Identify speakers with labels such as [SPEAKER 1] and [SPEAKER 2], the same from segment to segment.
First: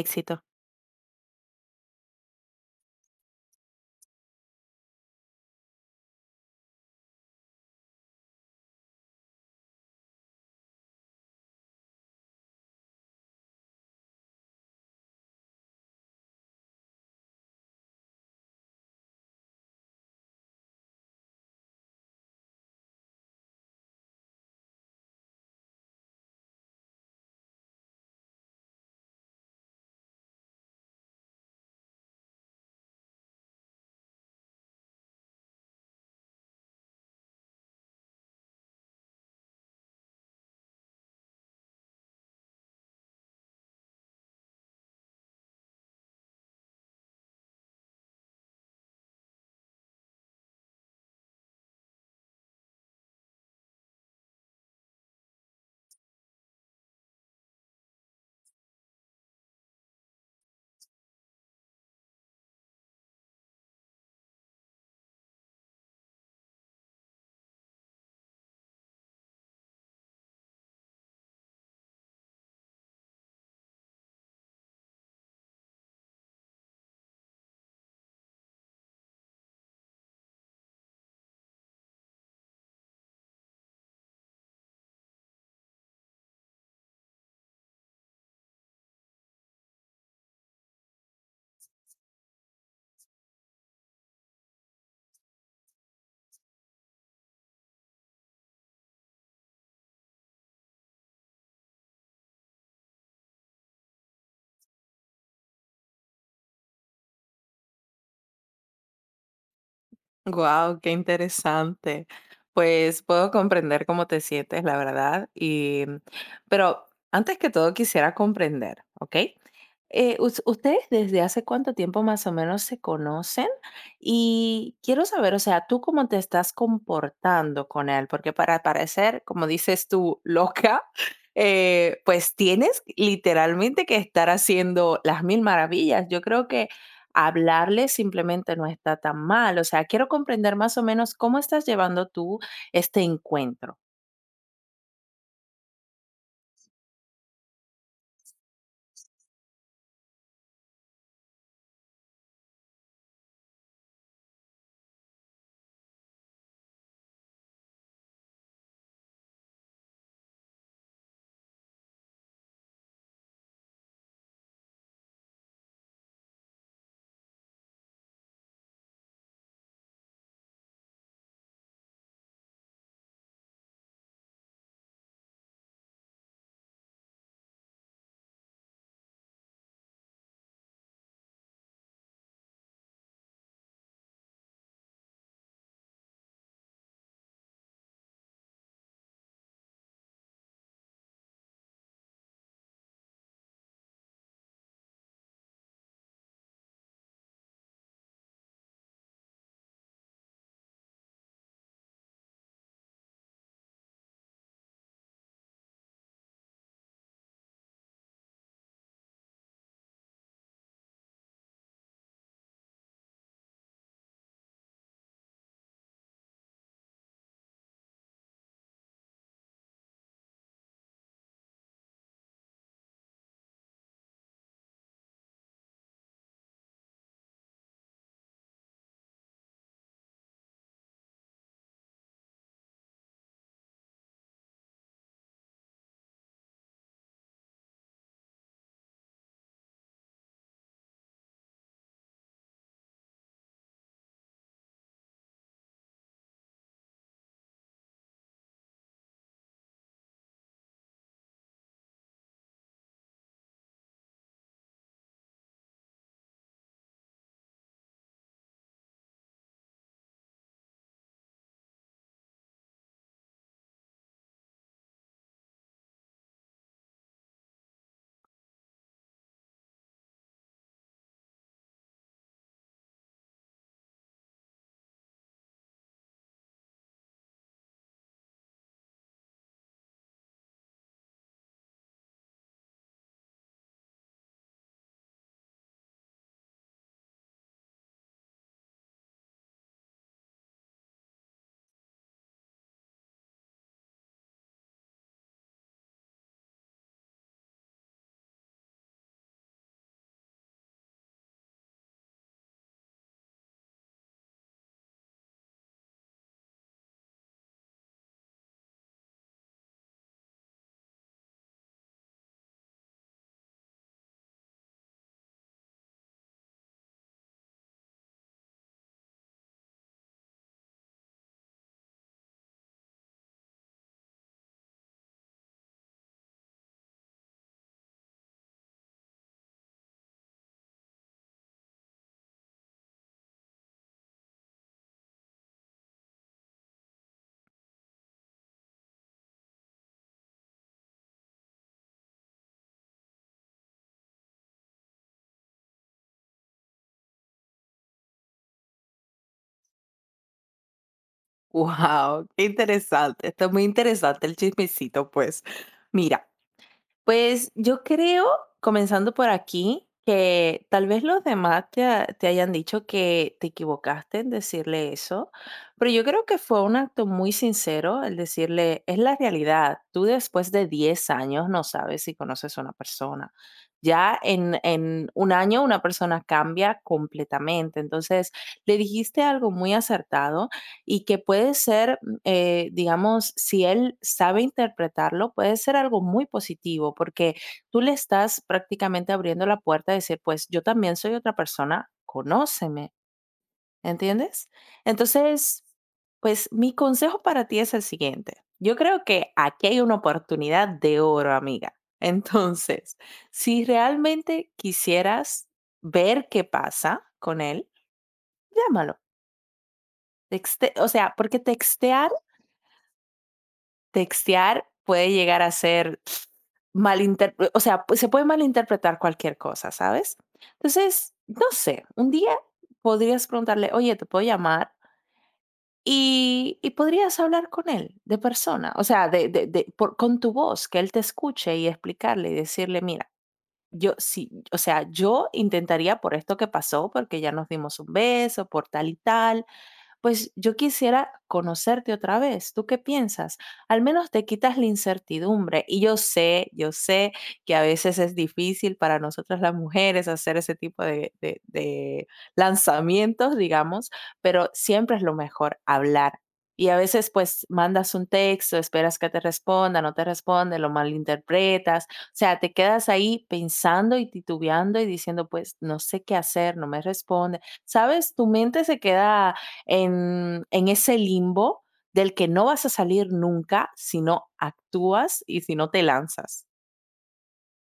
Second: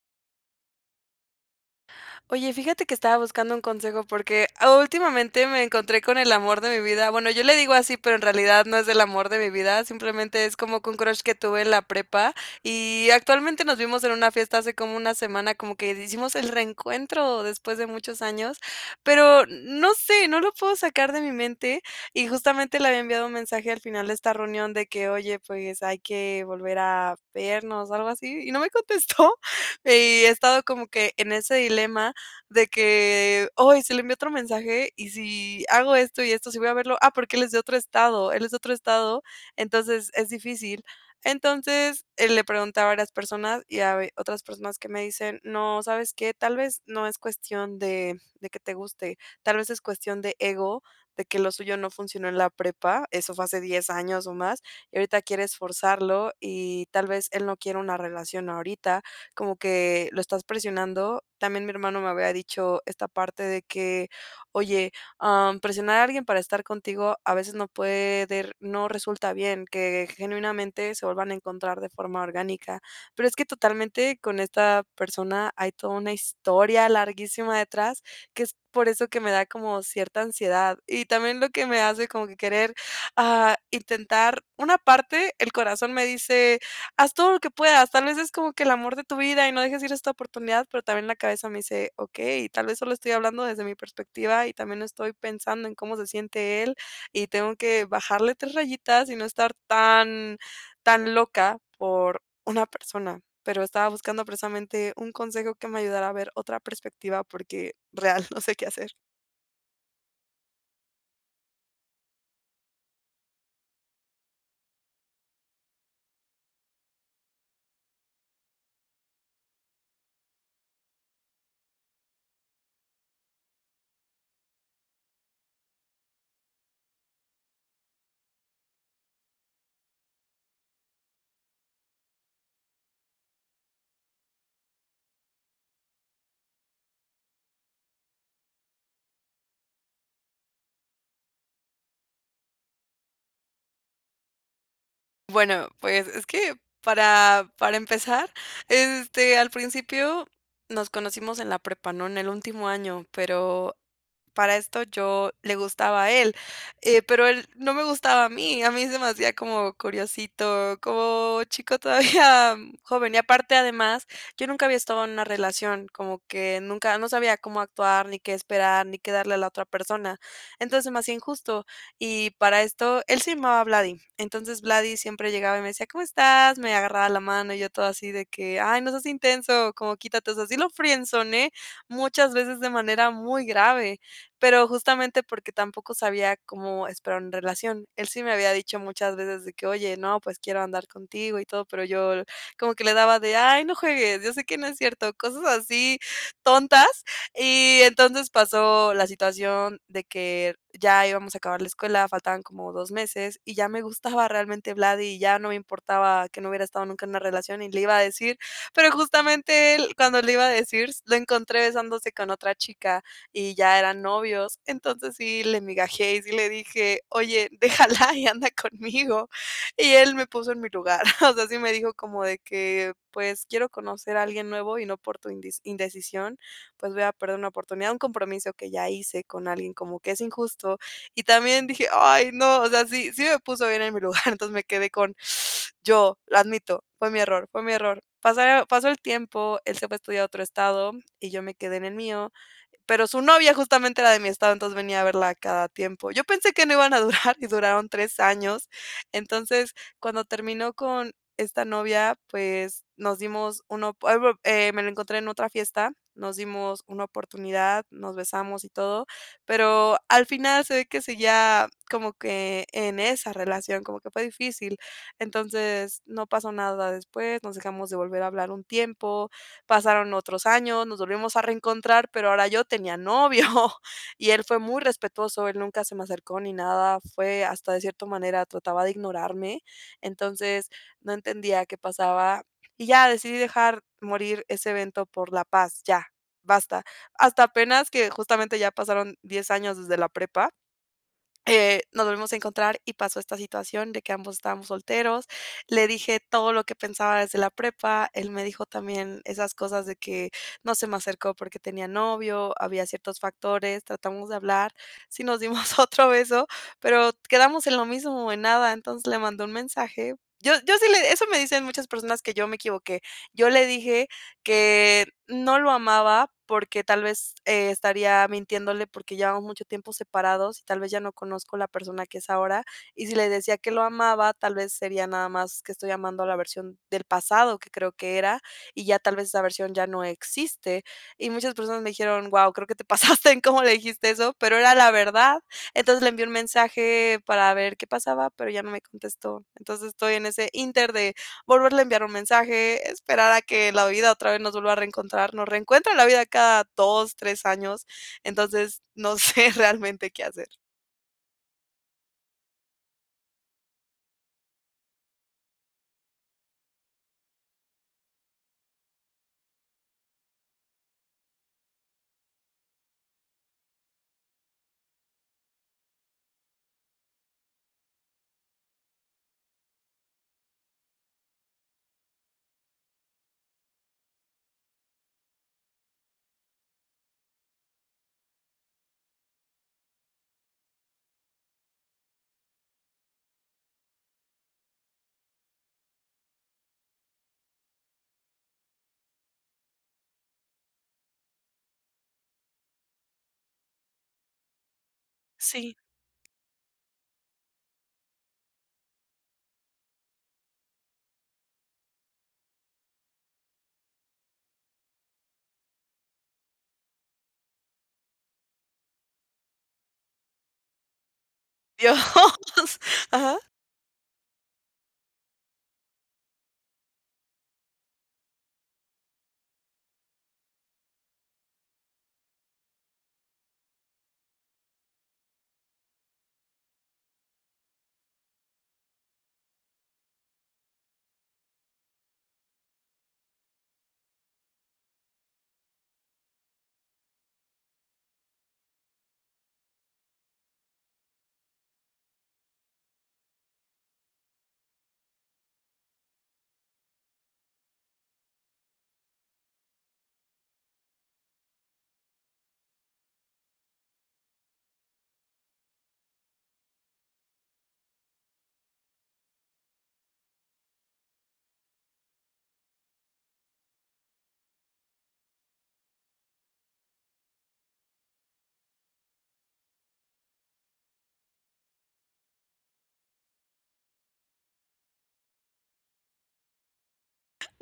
[SPEAKER 1] Éxito.
[SPEAKER 2] Oye, fíjate que estaba buscando un consejo porque últimamente me encontré con el amor de mi vida. Bueno, yo le digo así, pero en realidad no es el amor de mi vida, simplemente es como que un crush que tuve en la prepa y actualmente nos vimos en una fiesta hace como una semana, como que hicimos el reencuentro después de muchos años, pero no sé, no lo puedo sacar de mi mente y justamente le había enviado un mensaje al final de esta reunión de que, oye, pues hay que volver a vernos, algo así, y no me contestó y he estado como que en ese dilema de que, hoy se le envió otro mensaje y si hago esto y esto, si voy a verlo, porque él es de otro estado, él es de otro estado, entonces es difícil". Entonces, le pregunté a varias personas y a ve otras personas que me dicen: "No, ¿sabes qué? Tal vez no es cuestión de que te guste, tal vez es cuestión de ego, de que lo suyo no funcionó en la prepa, eso fue hace 10 años o más, y ahorita quieres forzarlo y tal vez él no quiere una relación ahorita", como que lo estás presionando. También mi hermano me había dicho esta parte de que, oye, presionar a alguien para estar contigo a veces no puede, no resulta bien, que genuinamente se vuelvan a encontrar de forma orgánica. Pero es que totalmente con esta persona hay toda una historia larguísima detrás, que es por eso que me da como cierta ansiedad. Y también lo que me hace como que querer intentar una parte, el corazón me dice haz todo lo que puedas, tal vez es como que el amor de tu vida y no dejes ir esta oportunidad, pero también la cabeza me dice, okey, tal vez solo estoy hablando desde mi perspectiva y también estoy pensando en cómo se siente él y tengo que bajarle 3 rayitas y no estar tan tan loca por una persona, pero estaba buscando precisamente un consejo que me ayudara a ver otra perspectiva porque real no sé qué hacer.
[SPEAKER 1] Guau, qué interesante. Pues puedo comprender cómo te sientes, la verdad. Pero antes que todo quisiera comprender, ¿ok? ¿Ustedes desde hace cuánto tiempo más o menos se conocen? Y quiero saber, o sea, tú cómo te estás comportando con él, porque para parecer, como dices tú, loca, pues tienes literalmente que estar haciendo las mil maravillas. Yo creo que hablarle simplemente no está tan mal. O sea, quiero comprender más o menos cómo estás llevando tú este encuentro.
[SPEAKER 2] Bueno, pues, es que para empezar, al principio nos conocimos en la prepa, ¿no? En el último año, pero para esto yo le gustaba a él, pero él no me gustaba a mí se me hacía como curiosito, como chico todavía joven. Y aparte, además, yo nunca había estado en una relación, como que nunca no sabía cómo actuar, ni qué esperar, ni qué darle a la otra persona. Entonces, se me hacía injusto. Y para esto, él se llamaba Vladi. Entonces, Vladi siempre llegaba y me decía: "¿Cómo estás?". Me agarraba la mano y yo todo así de que: "Ay, no seas intenso, como quítate". O sea, sí lo friendzoneé muchas veces de manera muy grave. Pero justamente porque tampoco sabía cómo esperar una relación. Él sí me había dicho muchas veces de que: "Oye, no, pues quiero andar contigo y todo", pero yo como que le daba de: "Ay, no juegues, yo sé que no es cierto", cosas así tontas. Y entonces pasó la situación de que ya íbamos a acabar la escuela, faltaban como 2 meses, y ya me gustaba realmente Vladi, y ya no me importaba que no hubiera estado nunca en una relación, y le iba a decir, pero justamente él, cuando le iba a decir, lo encontré besándose con otra chica y ya eran novios. Entonces sí le migajé y sí le dije: "Oye, déjala y anda conmigo". Y él me puso en mi lugar. O sea, sí me dijo como de que: "Pues quiero conocer a alguien nuevo y no por tu indis indecisión, pues voy a perder una oportunidad, un compromiso que ya hice con alguien como que es injusto". Y también dije: "Ay, no". O sea, sí me puso bien en mi lugar. Entonces me quedé con: "Yo, lo admito, fue mi error, fue mi error". Pasaron pasó el tiempo, él se fue a estudiar a otro estado y yo me quedé en el mío, pero su novia justamente era de mi estado, entonces venía a verla cada tiempo. Yo pensé que no iban a durar y duraron 3 años. Entonces, cuando terminó con esta novia, pues me lo encontré en otra fiesta, nos dimos una oportunidad, nos besamos y todo, pero al final se ve que seguía como que en esa relación, como que fue difícil. Entonces, no pasó nada después, nos dejamos de volver a hablar un tiempo. Pasaron otros años, nos volvimos a reencontrar, pero ahora yo tenía novio y él fue muy respetuoso, él nunca se me acercó ni nada, fue hasta de cierta manera trataba de ignorarme, entonces no entendía qué pasaba y ya decidí dejar morir ese evento por la paz, ya, basta. Hasta apenas que justamente ya pasaron 10 años desde la prepa, nos volvimos a encontrar y pasó esta situación de que ambos estábamos solteros. Le dije todo lo que pensaba desde la prepa. Él me dijo también esas cosas de que no se me acercó porque tenía novio, había ciertos factores, tratamos de hablar, sí nos dimos otro beso, pero quedamos en lo mismo, en nada. Entonces le mandé un mensaje. Eso me dicen muchas personas que yo me equivoqué. Yo le dije que no lo amaba porque tal vez, estaría mintiéndole porque llevamos mucho tiempo separados y tal vez ya no conozco la persona que es ahora. Y si le decía que lo amaba, tal vez sería nada más que estoy amando a la versión del pasado que creo que era, y ya tal vez esa versión ya no existe. Y muchas personas me dijeron: "Wow, creo que te pasaste en cómo le dijiste eso", pero era la verdad. Entonces le envié un mensaje para ver qué pasaba, pero ya no me contestó. Entonces estoy en ese inter de volverle a enviar un mensaje, esperar a que la vida otra vez nos vuelva a reencontrar. Nos reencuentra la vida cada 2 3 años, entonces no sé realmente qué hacer.
[SPEAKER 1] Wow, qué interesante. Está muy interesante el chismecito, pues. Mira, pues yo creo, comenzando por aquí, que tal vez los demás te hayan dicho que te equivocaste en decirle eso, pero yo creo que fue un acto muy sincero el decirle, es la realidad, tú después de 10 años no sabes si conoces a una persona. Ya en un año una persona cambia completamente, entonces le dijiste algo muy acertado y que puede ser digamos, si él sabe interpretarlo, puede ser algo muy positivo porque tú le estás prácticamente abriendo la puerta a decir, pues yo también soy otra persona, conóceme, ¿entiendes? Entonces,
[SPEAKER 2] Sí,
[SPEAKER 1] pues mi consejo para ti es el siguiente. Yo creo que aquí hay una oportunidad de oro, amiga. Entonces, si realmente quisieras ver qué pasa con él, llámalo. O sea, porque textear
[SPEAKER 2] Dios. Ajá.
[SPEAKER 1] textear puede llegar a ser malinter o sea, pues, se puede malinterpretar cualquier cosa, ¿sabes? Entonces, no sé, un día podrías preguntarle: "Oye, ¿te puedo llamar?". Y podrías hablar con él de persona, o sea, de por con tu voz, que él te escuche y explicarle y decirle: "Mira, yo sí, o sea, yo intentaría por esto que pasó, porque ya nos dimos un beso, por tal y tal, pues yo quisiera conocerte otra vez. ¿Tú qué piensas? Al menos te quitas la incertidumbre. Y yo sé que a veces es difícil para nosotras las mujeres hacer ese tipo de, de lanzamientos, digamos, pero siempre es lo mejor hablar. Y a veces pues mandas un texto, esperas que te responda, no te responde, lo malinterpretas. O sea, te quedas ahí pensando y titubeando y diciendo pues no sé qué hacer, no me responde. ¿Sabes? Tu mente se queda en ese limbo del que no vas a salir nunca si no actúas y si no te lanzas.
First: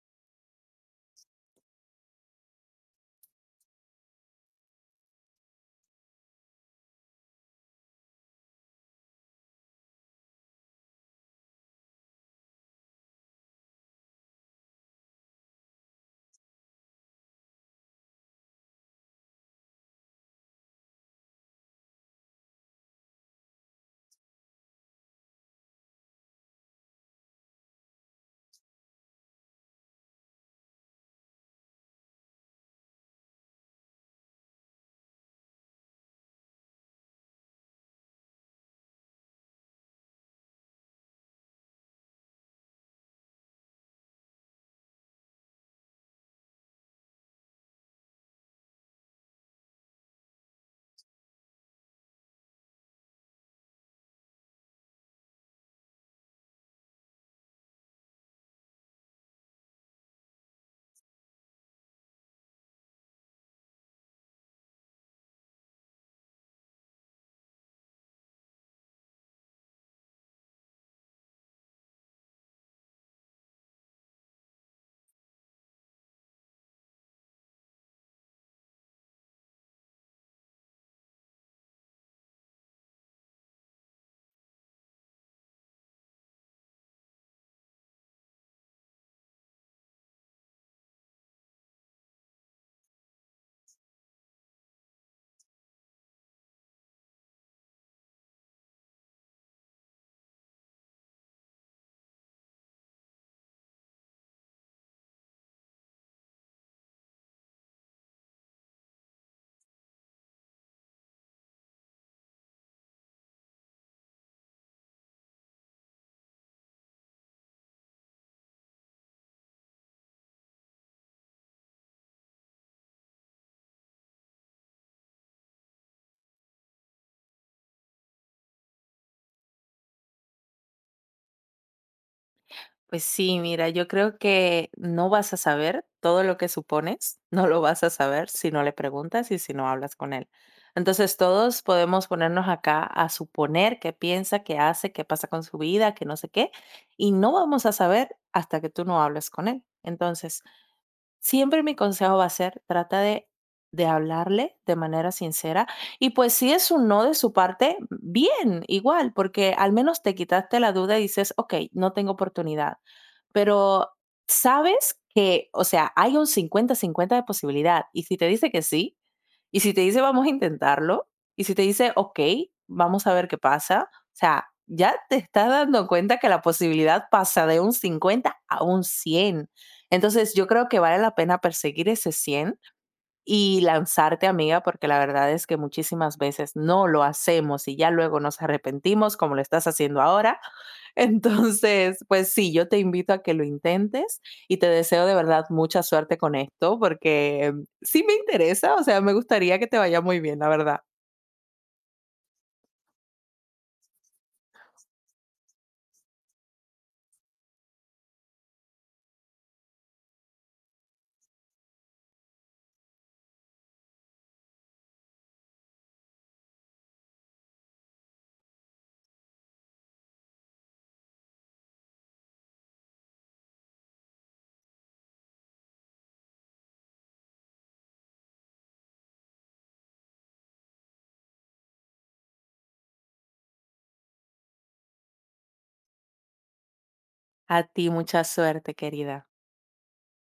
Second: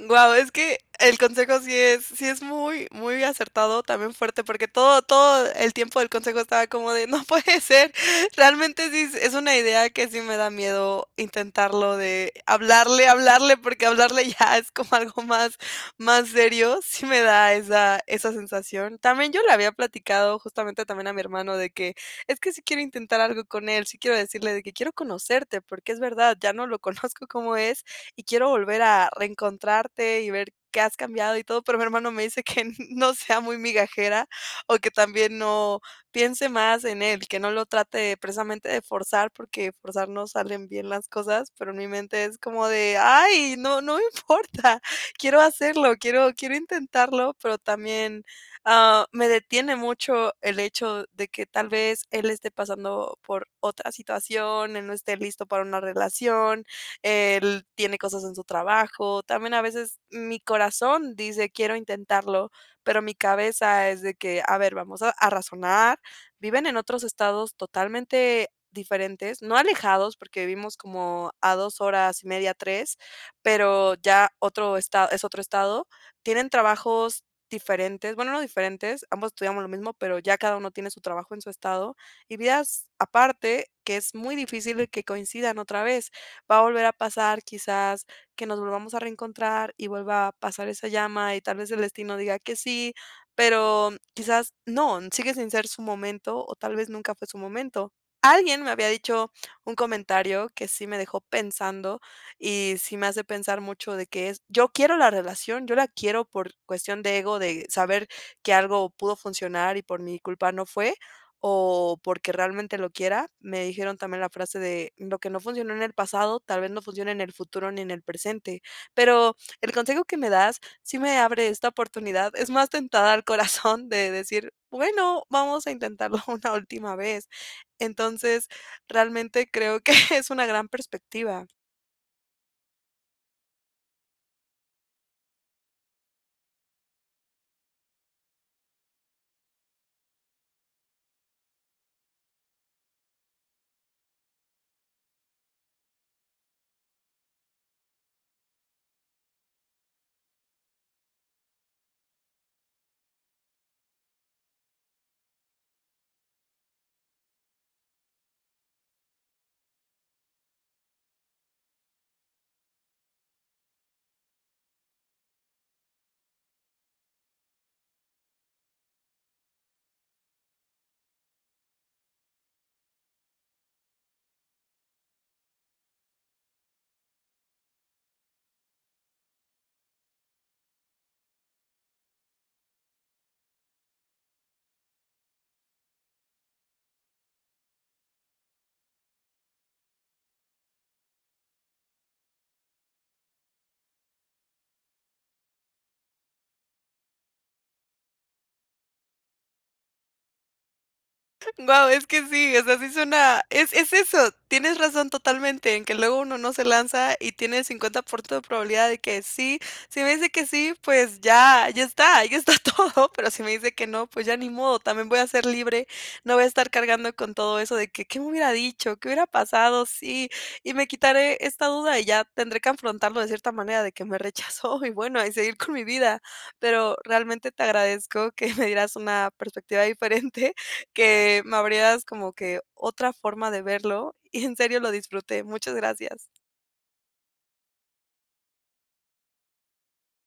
[SPEAKER 2] Guau, es que el consejo sí es muy muy acertado, también fuerte, porque todo todo el tiempo del consejo estaba como de: "No puede ser". Realmente sí es una idea que sí me da miedo intentarlo de hablarle, hablarle, porque hablarle ya es como algo más serio. Sí me da esa sensación. También yo le había platicado justamente también a mi hermano de que: "Es que sí quiero intentar algo con él, sí quiero decirle de que quiero conocerte", porque es verdad, ya no lo conozco cómo es, y quiero volver a reencontrarte y ver qué has cambiado y todo", pero mi hermano me dice que no sea muy migajera, o que también no piense más en él, que no lo trate precisamente de forzar, porque forzar no salen bien las cosas, pero en mi mente es como de: "Ay, no me importa, quiero hacerlo, quiero intentarlo", pero también, me detiene mucho el hecho de que tal vez él esté pasando por otra situación, él no esté listo para una relación, él tiene cosas en su trabajo. También a veces mi corazón dice, quiero intentarlo, pero mi cabeza es de que, a ver, vamos a razonar. Viven en otros estados totalmente diferentes, no alejados, porque vivimos como a 2 horas y media, tres, pero ya otro estado, es otro estado. Tienen trabajos diferentes, bueno, no diferentes, ambos estudiamos lo mismo, pero ya cada uno tiene su trabajo en su estado y vidas aparte que es muy difícil que coincidan otra vez, va a volver a pasar quizás que nos volvamos a reencontrar y vuelva a pasar esa llama y tal vez el destino diga que sí, pero quizás no, sigue sin ser su momento o tal vez nunca fue su momento. Alguien me había dicho un comentario que sí me dejó pensando y sí me hace pensar mucho de que es, yo quiero la relación, yo la quiero por cuestión de ego, de saber que algo pudo funcionar y por mi culpa no fue, o porque realmente lo quiera. Me dijeron también la frase de lo que no funcionó en el pasado, tal vez no funcione en el futuro ni en el presente. Pero el consejo que me das sí me abre esta oportunidad. Es más tentada al corazón de decir, bueno, vamos a intentarlo una última vez. Entonces, realmente creo que es una gran perspectiva.
[SPEAKER 1] Pues sí, mira, yo creo que no vas a saber todo lo que supones, no lo vas a saber si no le preguntas y si no hablas con él. Entonces todos podemos ponernos acá a suponer qué piensa, qué hace, qué pasa con su vida, qué no sé qué, y no vamos a saber hasta que tú no hables con él. Entonces, siempre mi consejo va a ser, trata de hablarle de manera sincera y pues si es un no de su parte, bien, igual, porque al menos te quitaste la duda y dices, ok, no tengo oportunidad, pero sabes que, o sea, hay un 50-50 de posibilidad y si te dice que sí, y si te dice: "Vamos a intentarlo", y si te dice: "Okey, vamos a ver qué pasa", o sea, ya te estás dando cuenta que la posibilidad pasa de un 50 a un 100. Entonces, yo creo que vale la pena perseguir ese 100. Y lanzarte, amiga, porque la verdad es que muchísimas veces no lo hacemos y ya luego nos arrepentimos, como lo estás haciendo ahora. Entonces, pues sí, yo te invito a que lo intentes y te deseo de verdad mucha suerte con esto, porque sí me interesa, o sea, me gustaría que te vaya muy bien, la verdad.
[SPEAKER 2] Wow, es que sí, o sea, sí suena, es eso, tienes razón totalmente en que luego uno no se lanza y tiene 50% de probabilidad de que sí. Si me dice que sí, pues ya ya está todo, pero si me dice que no, pues ya ni modo, también voy a ser libre, no voy a estar cargando con todo eso de que, ¿qué me hubiera dicho? ¿Qué hubiera pasado? Sí, y me quitaré esta duda y ya tendré que afrontarlo de cierta manera de que me rechazó y bueno, y seguir con mi vida. Pero realmente te agradezco que me dieras una perspectiva diferente, que me abrías como que otra forma de verlo y en serio lo disfruté. Muchas gracias.
[SPEAKER 1] A ti mucha suerte, querida.